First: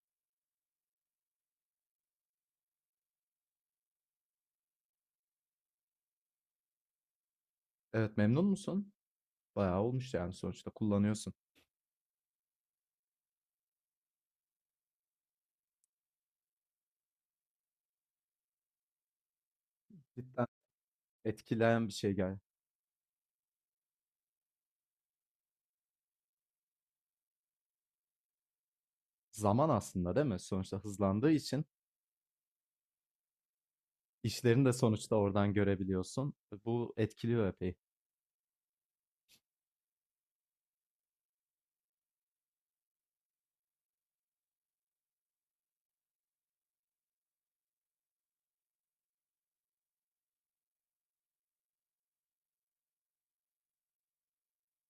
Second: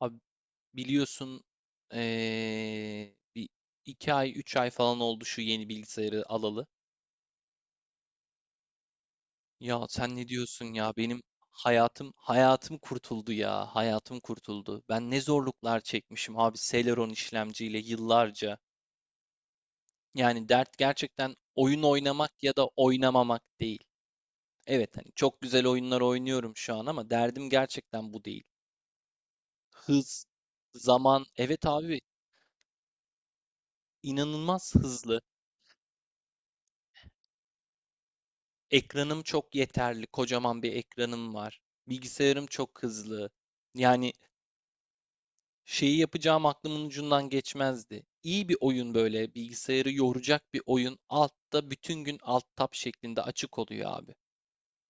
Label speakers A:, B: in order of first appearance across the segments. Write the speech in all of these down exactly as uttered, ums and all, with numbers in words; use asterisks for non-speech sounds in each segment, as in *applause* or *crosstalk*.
A: Abi biliyorsun eee, bir iki ay üç ay falan oldu şu yeni bilgisayarı alalı.
B: Evet, memnun musun? Bayağı
A: Ya
B: olmuş
A: sen ne
B: yani sonuçta
A: diyorsun ya benim
B: kullanıyorsun.
A: hayatım hayatım kurtuldu ya hayatım kurtuldu. Ben ne zorluklar çekmişim abi Celeron işlemciyle yıllarca.
B: Cidden
A: Yani dert gerçekten oyun
B: etkileyen bir şey gel.
A: oynamak ya da oynamamak değil. Evet hani çok güzel oyunlar oynuyorum şu an ama derdim gerçekten bu değil.
B: Zaman aslında değil
A: Hız,
B: mi? Sonuçta
A: zaman
B: hızlandığı için
A: evet abi
B: işlerini de
A: inanılmaz
B: sonuçta
A: hızlı.
B: oradan görebiliyorsun. Bu etkiliyor epey.
A: Ekranım çok yeterli, kocaman bir ekranım var. Bilgisayarım çok hızlı. Yani şeyi yapacağım aklımın ucundan geçmezdi. İyi bir oyun böyle, bilgisayarı yoracak bir oyun altta bütün gün alt tab şeklinde açık oluyor abi.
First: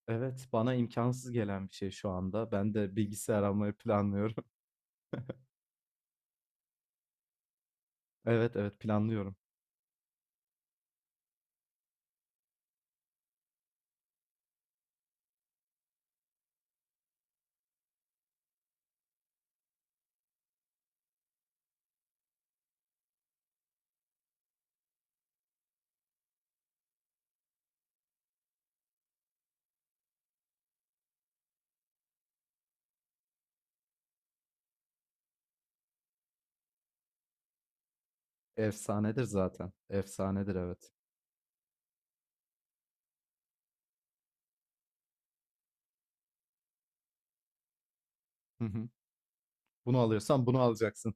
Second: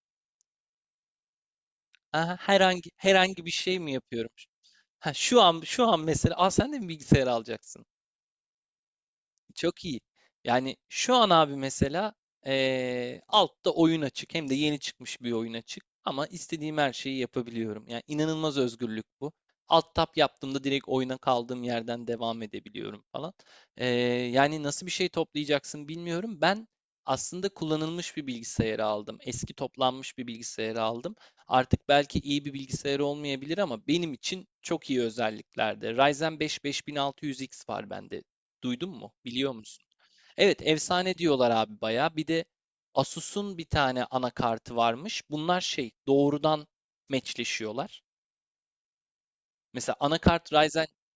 B: Evet, bana imkansız gelen bir şey şu
A: Aha,
B: anda. Ben
A: herhangi
B: de bilgisayar
A: herhangi bir
B: almayı
A: şey mi yapıyorum?
B: planlıyorum. *laughs*
A: Ha, şu an şu an mesela, aa sen de mi bilgisayar alacaksın?
B: Evet, evet planlıyorum.
A: Çok iyi. Yani şu an abi mesela eee, altta oyun açık. Hem de yeni çıkmış bir oyun açık. Ama istediğim her şeyi yapabiliyorum. Yani inanılmaz özgürlük bu. Alt tab yaptığımda direkt oyuna kaldığım yerden devam edebiliyorum falan. Eee, yani nasıl bir şey toplayacaksın bilmiyorum. Ben aslında kullanılmış bir bilgisayarı aldım. Eski toplanmış bir bilgisayarı aldım. Artık belki iyi bir bilgisayar olmayabilir ama benim için çok iyi özelliklerde. Ryzen beş beş bin altı yüz iks var bende. Duydun mu?
B: Efsanedir
A: Biliyor
B: zaten.
A: musun?
B: Efsanedir
A: Evet,
B: evet.
A: efsane diyorlar abi bayağı. Bir de Asus'un bir tane anakartı varmış. Bunlar şey, doğrudan meçleşiyorlar.
B: Hı hı.
A: Mesela
B: Bunu alıyorsan
A: anakart
B: bunu
A: Ryzen.
B: alacaksın.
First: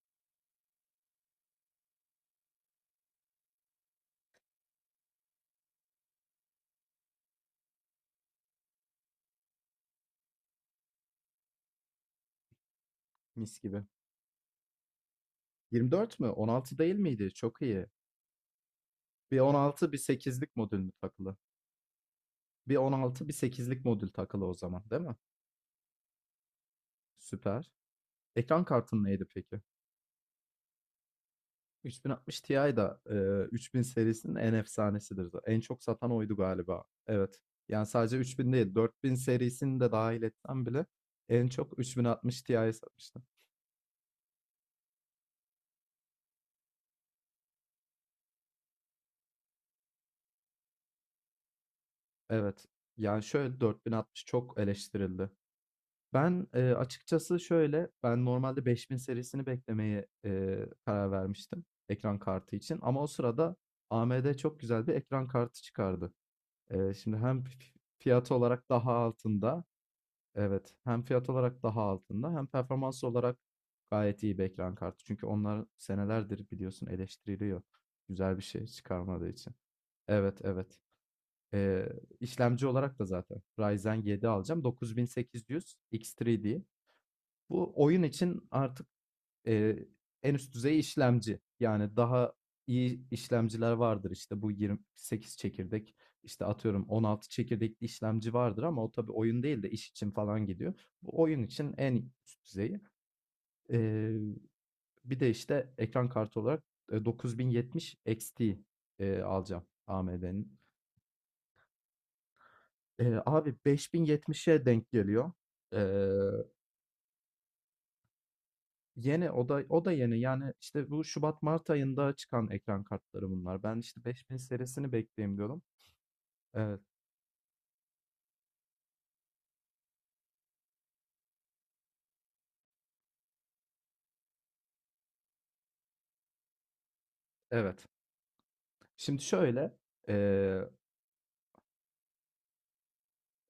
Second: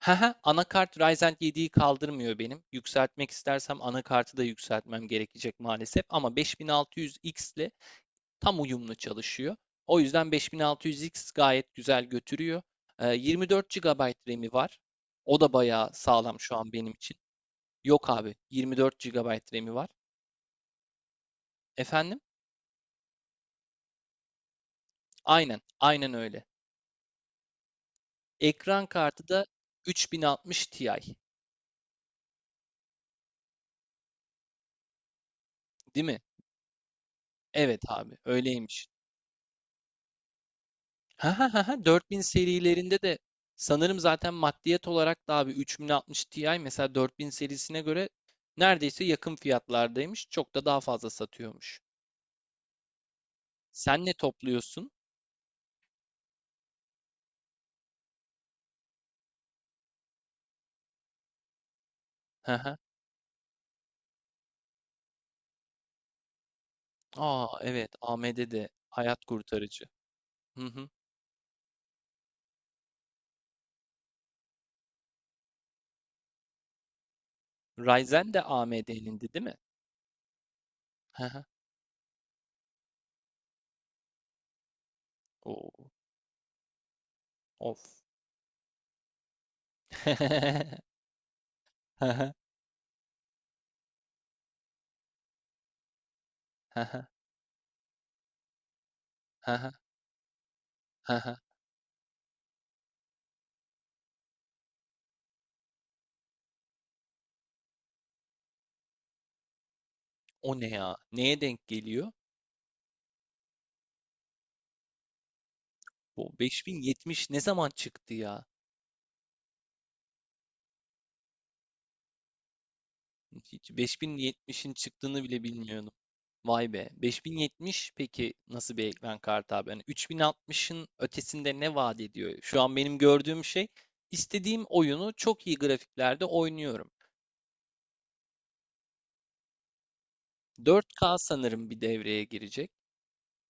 A: Haha, anakart Ryzen yediyi kaldırmıyor benim. Yükseltmek istersem anakartı da yükseltmem gerekecek maalesef. Ama beş bin altı yüz iks ile tam uyumlu çalışıyor. O yüzden beş bin altı yüz iks gayet güzel götürüyor. Ee,
B: Mis
A: 24
B: gibi.
A: GB RAM'i var. O da bayağı
B: yirmi dört mü?
A: sağlam şu an
B: on altı
A: benim
B: değil
A: için.
B: miydi? Çok iyi.
A: Yok abi. yirmi dört
B: Bir
A: gigabayt RAM'i var.
B: on altı bir sekizlik modül mü takılı?
A: Efendim?
B: Bir on altı bir sekizlik modül takılı o zaman değil mi?
A: Aynen. Aynen öyle.
B: Süper. Ekran
A: Ekran
B: kartın neydi
A: kartı da
B: peki?
A: üç bin altmış Ti.
B: otuz altmış Ti da eee, üç bin serisinin en efsanesidir. za- En çok
A: Değil
B: satan
A: mi?
B: oydu galiba. Evet.
A: Evet
B: Yani
A: abi.
B: sadece üç bin değil
A: Öyleymiş.
B: dört bin serisini de dahil etsem bile
A: Ha
B: en
A: ha ha
B: çok
A: ha. dört bin
B: otuz altmış Ti'yi
A: serilerinde de
B: satmıştı.
A: sanırım zaten maddiyet olarak da abi üç bin altmış Ti mesela dört bin serisine göre neredeyse yakın fiyatlardaymış. Çok da daha fazla satıyormuş.
B: Evet. Yani şöyle
A: Sen ne
B: kırk altmış çok
A: topluyorsun?
B: eleştirildi. Ben, eee, açıkçası şöyle, ben normalde beş bin serisini beklemeye, eee, karar vermiştim ekran
A: Hı
B: kartı
A: hı.
B: için ama o sırada A M D çok güzel bir ekran kartı çıkardı. Eee, şimdi hem
A: Aa
B: fi
A: evet
B: fiyat olarak
A: A M D'de
B: daha
A: hayat
B: altında.
A: kurtarıcı. Hı
B: Evet,
A: hı.
B: hem fiyat olarak daha altında hem performans olarak gayet iyi bir ekran kartı. Çünkü onlar senelerdir biliyorsun eleştiriliyor
A: Ryzen
B: güzel bir
A: de
B: şey çıkarmadığı
A: A M D'nindi değil
B: için.
A: mi?
B: Evet, evet.
A: Hı hı.
B: Eee, işlemci olarak da zaten Ryzen yedi alacağım. dokuz bin sekiz yüz
A: Oo.
B: X üç D. Bu
A: Of.
B: oyun için artık, eee, en üst düzey
A: *laughs*
B: işlemci. Yani daha iyi işlemciler vardır. İşte bu yirmi sekiz çekirdek, işte atıyorum on altı çekirdekli işlemci vardır ama o tabii oyun değil de iş için falan gidiyor. Bu oyun için en üst düzeyi. Eee, bir de işte ekran kartı olarak, eee, dokuz bin yetmiş X T, eee, alacağım
A: O
B: A M D'nin.
A: ne ya? Neye denk geliyor?
B: Eee, abi beş bin yetmişe denk geliyor.
A: Bu
B: Eee
A: beş bin yetmiş ne zaman çıktı ya?
B: Yeni o da o da yeni. Yani işte bu Şubat Mart ayında çıkan ekran kartları bunlar.
A: Hiç
B: Ben işte beş bin
A: beş bin yetmişin
B: serisini
A: çıktığını
B: bekleyeyim
A: bile
B: diyorum.
A: bilmiyordum. Vay
B: Evet,
A: be. beş bin yetmiş peki nasıl bir ekran kartı abi? Hani üç bin altmışın ötesinde ne vaat ediyor? Şu an benim gördüğüm şey istediğim oyunu çok iyi grafiklerde oynuyorum.
B: evet. Şimdi şöyle,
A: dört ka sanırım bir devreye girecek.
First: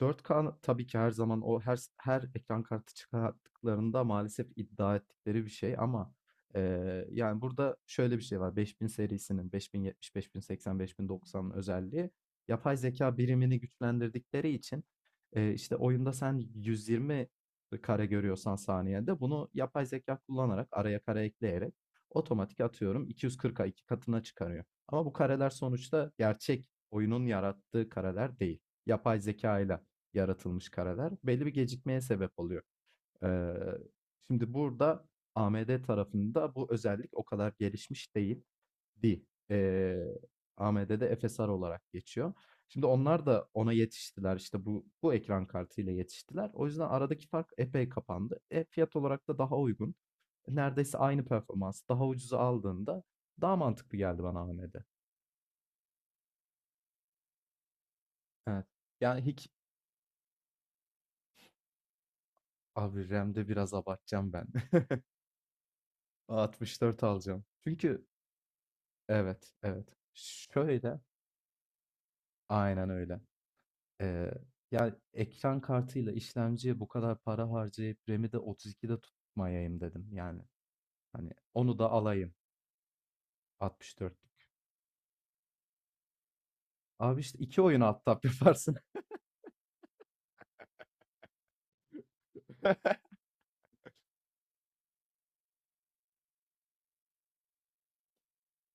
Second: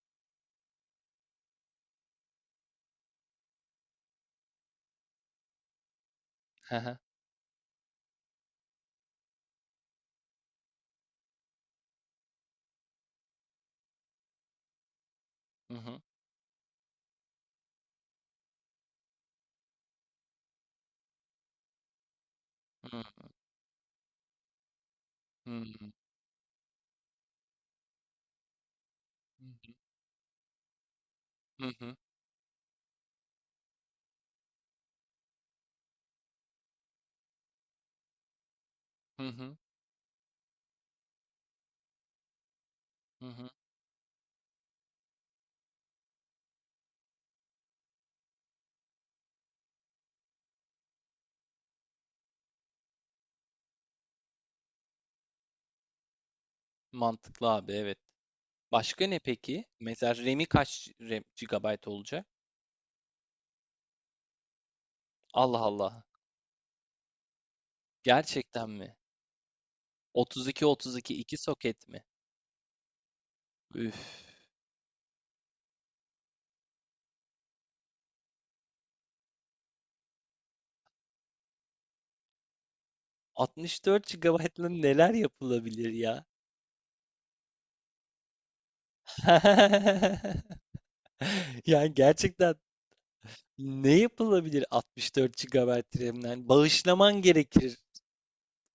B: Dört k tabii ki her zaman o her her ekran kartı çıkarttıklarında maalesef iddia ettikleri bir şey ama, eee,
A: *laughs*
B: yani, burada şöyle bir şey var. beş bin serisinin elli yetmiş, elli seksen, elli doksanın özelliği yapay zeka birimini güçlendirdikleri için, eee,
A: Hı
B: işte,
A: hı.
B: oyunda sen yüz yirmi kare görüyorsan saniyede bunu yapay zeka kullanarak araya kare ekleyerek otomatik
A: Hı
B: atıyorum
A: hı.
B: iki yüz kırka iki katına çıkarıyor. Ama bu kareler
A: Hı hı.
B: sonuçta gerçek oyunun yarattığı kareler değil. Yapay zekâyla yaratılmış kareler belli bir
A: Hı hı. Hı hı.
B: gecikmeye sebep oluyor. Eee, şimdi burada A M D tarafında bu özellik o kadar gelişmiş değildi.
A: Hı hı.
B: Eee, A M D'de F S R olarak geçiyor. Şimdi onlar
A: Hı
B: da
A: hı.
B: ona yetiştiler. İşte bu bu ekran kartıyla yetiştiler. O yüzden aradaki fark epey kapandı. E, fiyat olarak da daha uygun. Neredeyse aynı performans. Daha ucuza aldığında daha mantıklı geldi bana A M D.
A: Mantıklı abi evet.
B: Evet.
A: Başka ne
B: Yani hiç
A: peki? Mesela RAM'i kaç RAM, gigabayt olacak?
B: abi RAM'de biraz abartacağım ben. *laughs*
A: Allah Allah.
B: altmış dört alacağım. Çünkü
A: Gerçekten mi?
B: Evet, evet.
A: otuz iki
B: Şöyle,
A: 32 iki iki soket mi?
B: aynen öyle.
A: Üf.
B: Eee, ya ekran kartıyla işlemciye bu kadar para harcayıp RAM'i de otuz ikide tutmayayım dedim. Yani hani onu da alayım
A: altmış dört
B: altmış dörtlük.
A: gigabaytla neler yapılabilir ya?
B: Abi işte iki oyun alt tab yaparsın.
A: *laughs* Yani gerçekten
B: *laughs*
A: ne yapılabilir altmış dört gigabayt RAM'den? Bağışlaman gerekir.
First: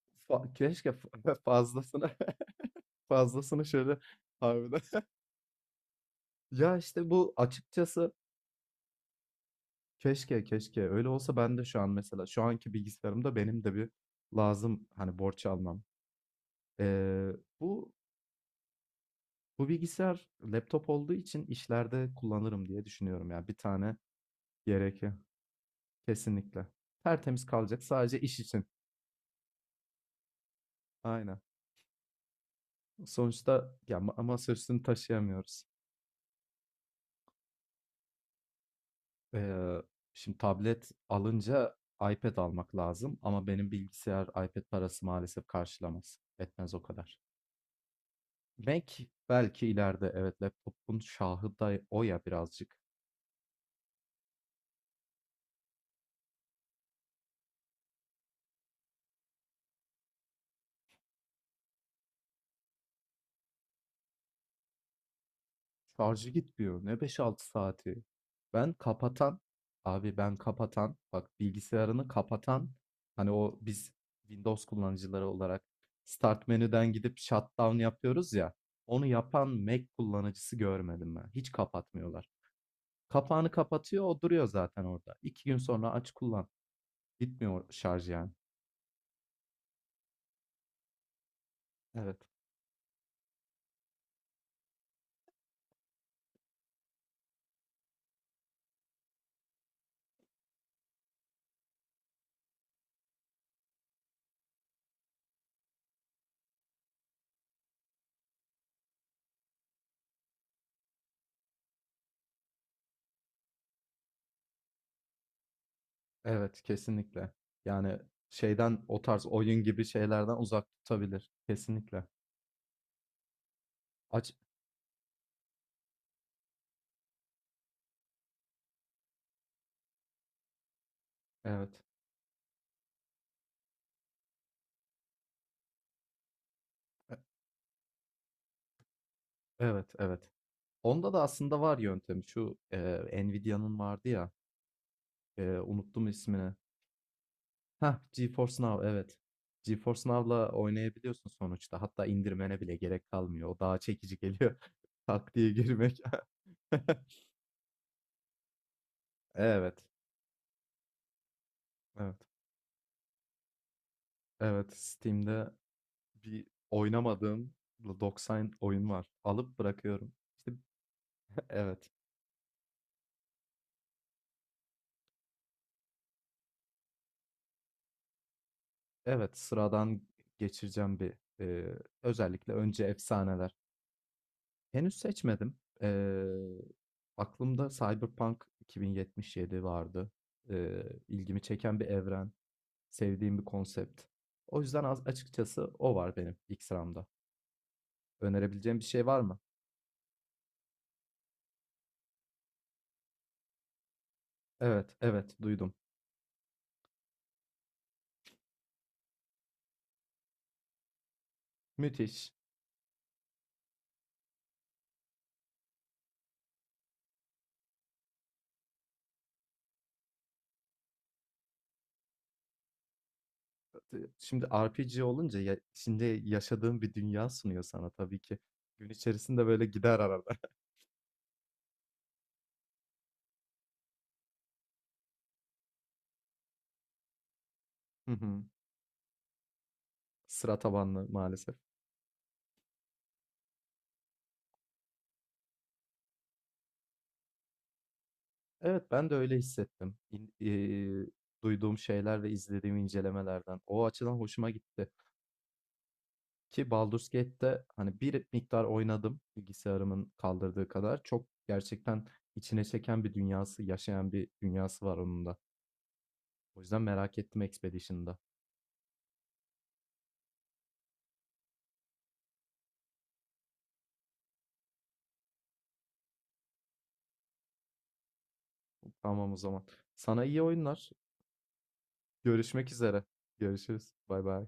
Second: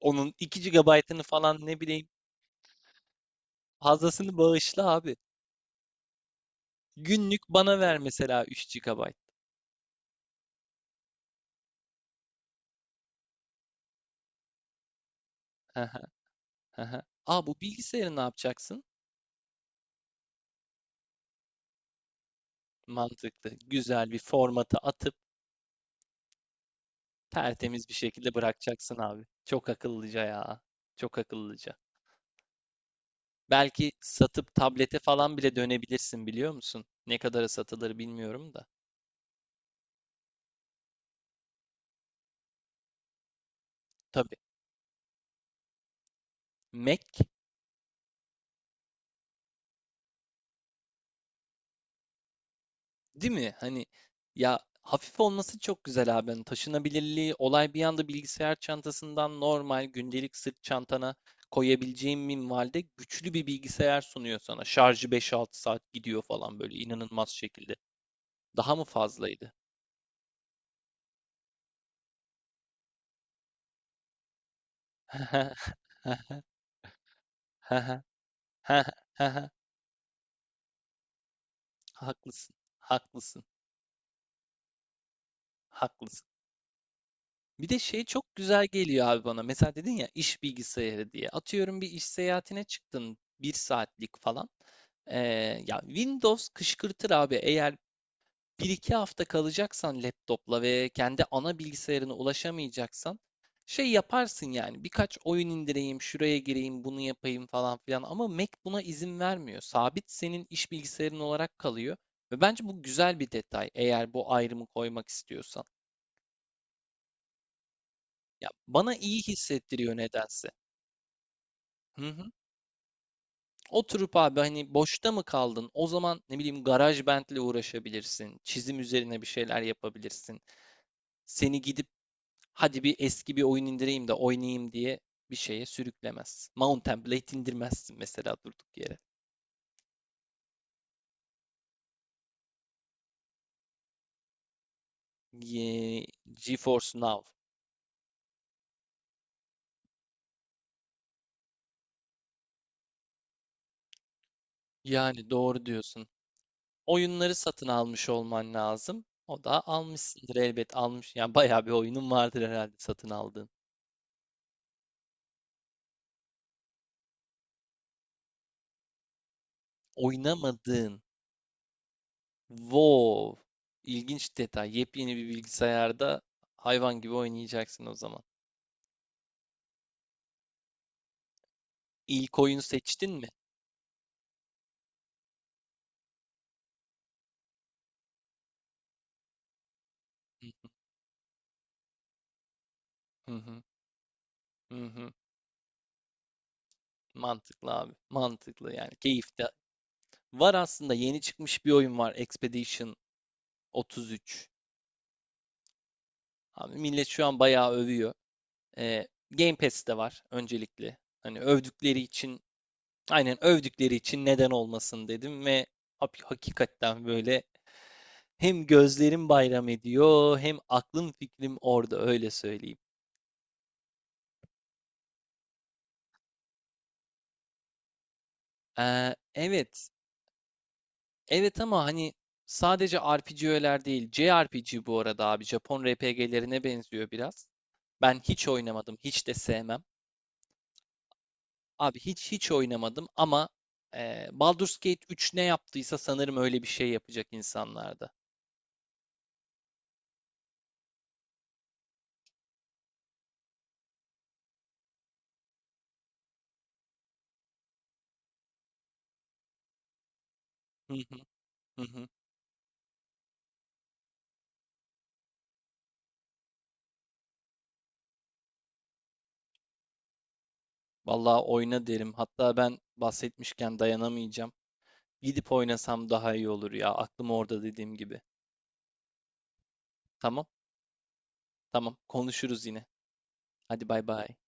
A: Onun
B: Fa-
A: iki
B: Keşke
A: gigabaytını
B: fa- *laughs*
A: falan ne bileyim
B: fazlasını *laughs* fazlasını şöyle
A: fazlasını
B: harbiden.
A: bağışla
B: *laughs*
A: abi.
B: Ya işte bu
A: Günlük bana ver
B: açıkçası
A: mesela üç gigabayt.
B: keşke keşke öyle olsa ben de şu an mesela şu anki bilgisayarımda benim de bir lazım hani borç almam.
A: Hı hı.
B: Ee,
A: A, bu
B: bu
A: bilgisayarı ne yapacaksın?
B: Bu bilgisayar laptop olduğu için işlerde kullanırım diye düşünüyorum ya.
A: Mantıklı.
B: Bir tane
A: Güzel bir formata
B: gerekiyor.
A: atıp
B: Kesinlikle. Tertemiz kalacak
A: tertemiz bir
B: sadece
A: şekilde
B: iş için.
A: bırakacaksın abi. Çok akıllıca ya. Çok
B: Aynen.
A: akıllıca.
B: Sonuçta
A: Belki
B: ya ma-
A: satıp
B: masaüstünü
A: tablete falan bile
B: taşıyamıyoruz.
A: dönebilirsin biliyor musun? Ne kadara satılır bilmiyorum da.
B: Ee, şimdi tablet alınca iPad almak lazım ama benim bilgisayar
A: Tabii.
B: iPad parası maalesef karşılamaz. Etmez o kadar.
A: Mac.
B: Mac belki ileride evet laptopun şahı da o ya birazcık.
A: Değil mi? Hani ya hafif olması çok güzel abi. Hani taşınabilirliği, olay bir anda bilgisayar çantasından normal gündelik sırt çantana koyabileceğin minvalde güçlü bir bilgisayar sunuyor sana. Şarjı beş altı saat gidiyor
B: Şarjı
A: falan böyle
B: gitmiyor. Ne beş
A: inanılmaz
B: altı
A: şekilde.
B: saati? Ben
A: Daha mı
B: kapatan,
A: fazlaydı?
B: abi ben kapatan, bak bilgisayarını kapatan, hani o biz Windows kullanıcıları olarak start
A: *laughs*
B: menüden gidip shutdown yapıyoruz ya, onu yapan Mac kullanıcısı görmedim ben. Hiç kapatmıyorlar.
A: Haklısın, haklısın,
B: Kapağını kapatıyor, o duruyor zaten orada. İki gün sonra aç
A: haklısın.
B: kullan. Bitmiyor
A: Bir de şey
B: şarj yani.
A: çok güzel geliyor abi bana. Mesela dedin ya iş bilgisayarı diye. Atıyorum bir iş
B: Evet,
A: seyahatine çıktın bir saatlik falan. Ee, ya Windows kışkırtır abi. Eğer bir iki hafta kalacaksan laptopla ve kendi ana bilgisayarına ulaşamayacaksan şey yaparsın yani. Birkaç oyun indireyim, şuraya gireyim, bunu yapayım falan filan. Ama Mac buna izin vermiyor. Sabit senin iş bilgisayarın olarak kalıyor. Ve bence bu güzel bir detay eğer bu ayrımı koymak istiyorsan.
B: evet kesinlikle. Yani
A: Ya
B: şeyden
A: bana
B: o
A: iyi
B: tarz oyun gibi
A: hissettiriyor
B: şeylerden
A: nedense.
B: uzak tutabilir. Kesinlikle.
A: Hı hı. Oturup
B: Aç,
A: abi hani boşta mı kaldın? O zaman ne bileyim GarageBand'le uğraşabilirsin. Çizim üzerine bir şeyler yapabilirsin. Seni
B: evet.
A: gidip hadi bir eski bir oyun indireyim de oynayayım diye bir şeye sürüklemez. Mountain Blade indirmezsin mesela durduk yere.
B: Evet, evet. Onda da aslında var yöntemi. Şu, eee, Nvidia'nın vardı ya, eee,
A: Ye-
B: unuttum ismini.
A: GeForce Now.
B: Hah, GeForce Now, evet. GeForce Now'la oynayabiliyorsun sonuçta. Hatta indirmene bile gerek kalmıyor. O daha çekici geliyor. *laughs*
A: Yani
B: Tak diye
A: doğru
B: girmek.
A: diyorsun.
B: *laughs*
A: Oyunları satın almış olman lazım. O da
B: Evet,
A: almışsındır elbet almış. Yani bayağı bir oyunun
B: evet,
A: vardır herhalde satın aldığın.
B: evet. Steam'de bir oynamadığım doksan oyun var. Alıp bırakıyorum. İşte,
A: Oynamadığın.
B: evet,
A: Wow. İlginç detay. Yepyeni bir bilgisayarda hayvan gibi oynayacaksın o zaman.
B: evet. Sıradan geçireceğim bir, eee,
A: İlk
B: özellikle
A: oyunu
B: önce
A: seçtin mi?
B: efsaneler. Henüz seçmedim. Eee, aklımda Cyberpunk iki bin yetmiş yedi vardı. Eee, ilgimi çeken bir evren,
A: Hı
B: sevdiğim bir
A: hı.
B: konsept. O yüzden
A: Hı
B: az
A: hı.
B: açıkçası o var benim ilk sıramda.
A: Mantıklı abi. Mantıklı
B: Önerebileceğim bir
A: yani.
B: şey var mı?
A: Keyifte. Var aslında yeni çıkmış bir oyun var. Expedition otuz üç.
B: Evet, evet duydum.
A: Abi millet şu an bayağı övüyor. Ee, Game Pass'te var öncelikle. Hani övdükleri
B: Müthiş.
A: için aynen övdükleri için neden olmasın dedim ve hak- hakikaten böyle. Hem gözlerim bayram ediyor, hem aklım fikrim orada öyle söyleyeyim.
B: Iıı, Şimdi R P G olunca ya, şimdi yaşadığım bir dünya sunuyor sana tabii ki. Gün
A: Ee,
B: içerisinde böyle
A: evet.
B: gider arada. *laughs*
A: Evet ama hani sadece R P G'ler değil, J R P G bu arada abi. Japon R P G'lerine benziyor biraz.
B: Hı
A: Ben
B: hı.
A: hiç oynamadım, hiç de sevmem.
B: Sıra tabanlı maalesef.
A: Abi hiç hiç oynamadım ama e, Baldur's Gate üç ne yaptıysa sanırım öyle bir şey yapacak insanlarda.
B: Evet, ben de öyle hissettim. İn- eee, duyduğum şeyler ve izlediğim incelemelerden. O açıdan hoşuma gitti. Ki Baldur's Gate'te hani bir miktar oynadım bilgisayarımın kaldırdığı
A: Hı
B: kadar.
A: hı
B: Çok
A: hı
B: gerçekten
A: hı.
B: içine çeken bir dünyası, yaşayan bir dünyası var onun da. O yüzden merak ettim Expedition'da.
A: Vallahi oyna derim. Hatta ben bahsetmişken dayanamayacağım. Gidip oynasam daha iyi olur ya. Aklım orada dediğim gibi.
B: Tamam o zaman. Sana iyi
A: Tamam.
B: oyunlar.
A: Tamam, konuşuruz
B: Görüşmek
A: yine.
B: üzere.
A: Hadi
B: Görüşürüz.
A: bay
B: Bay
A: bay.
B: bay.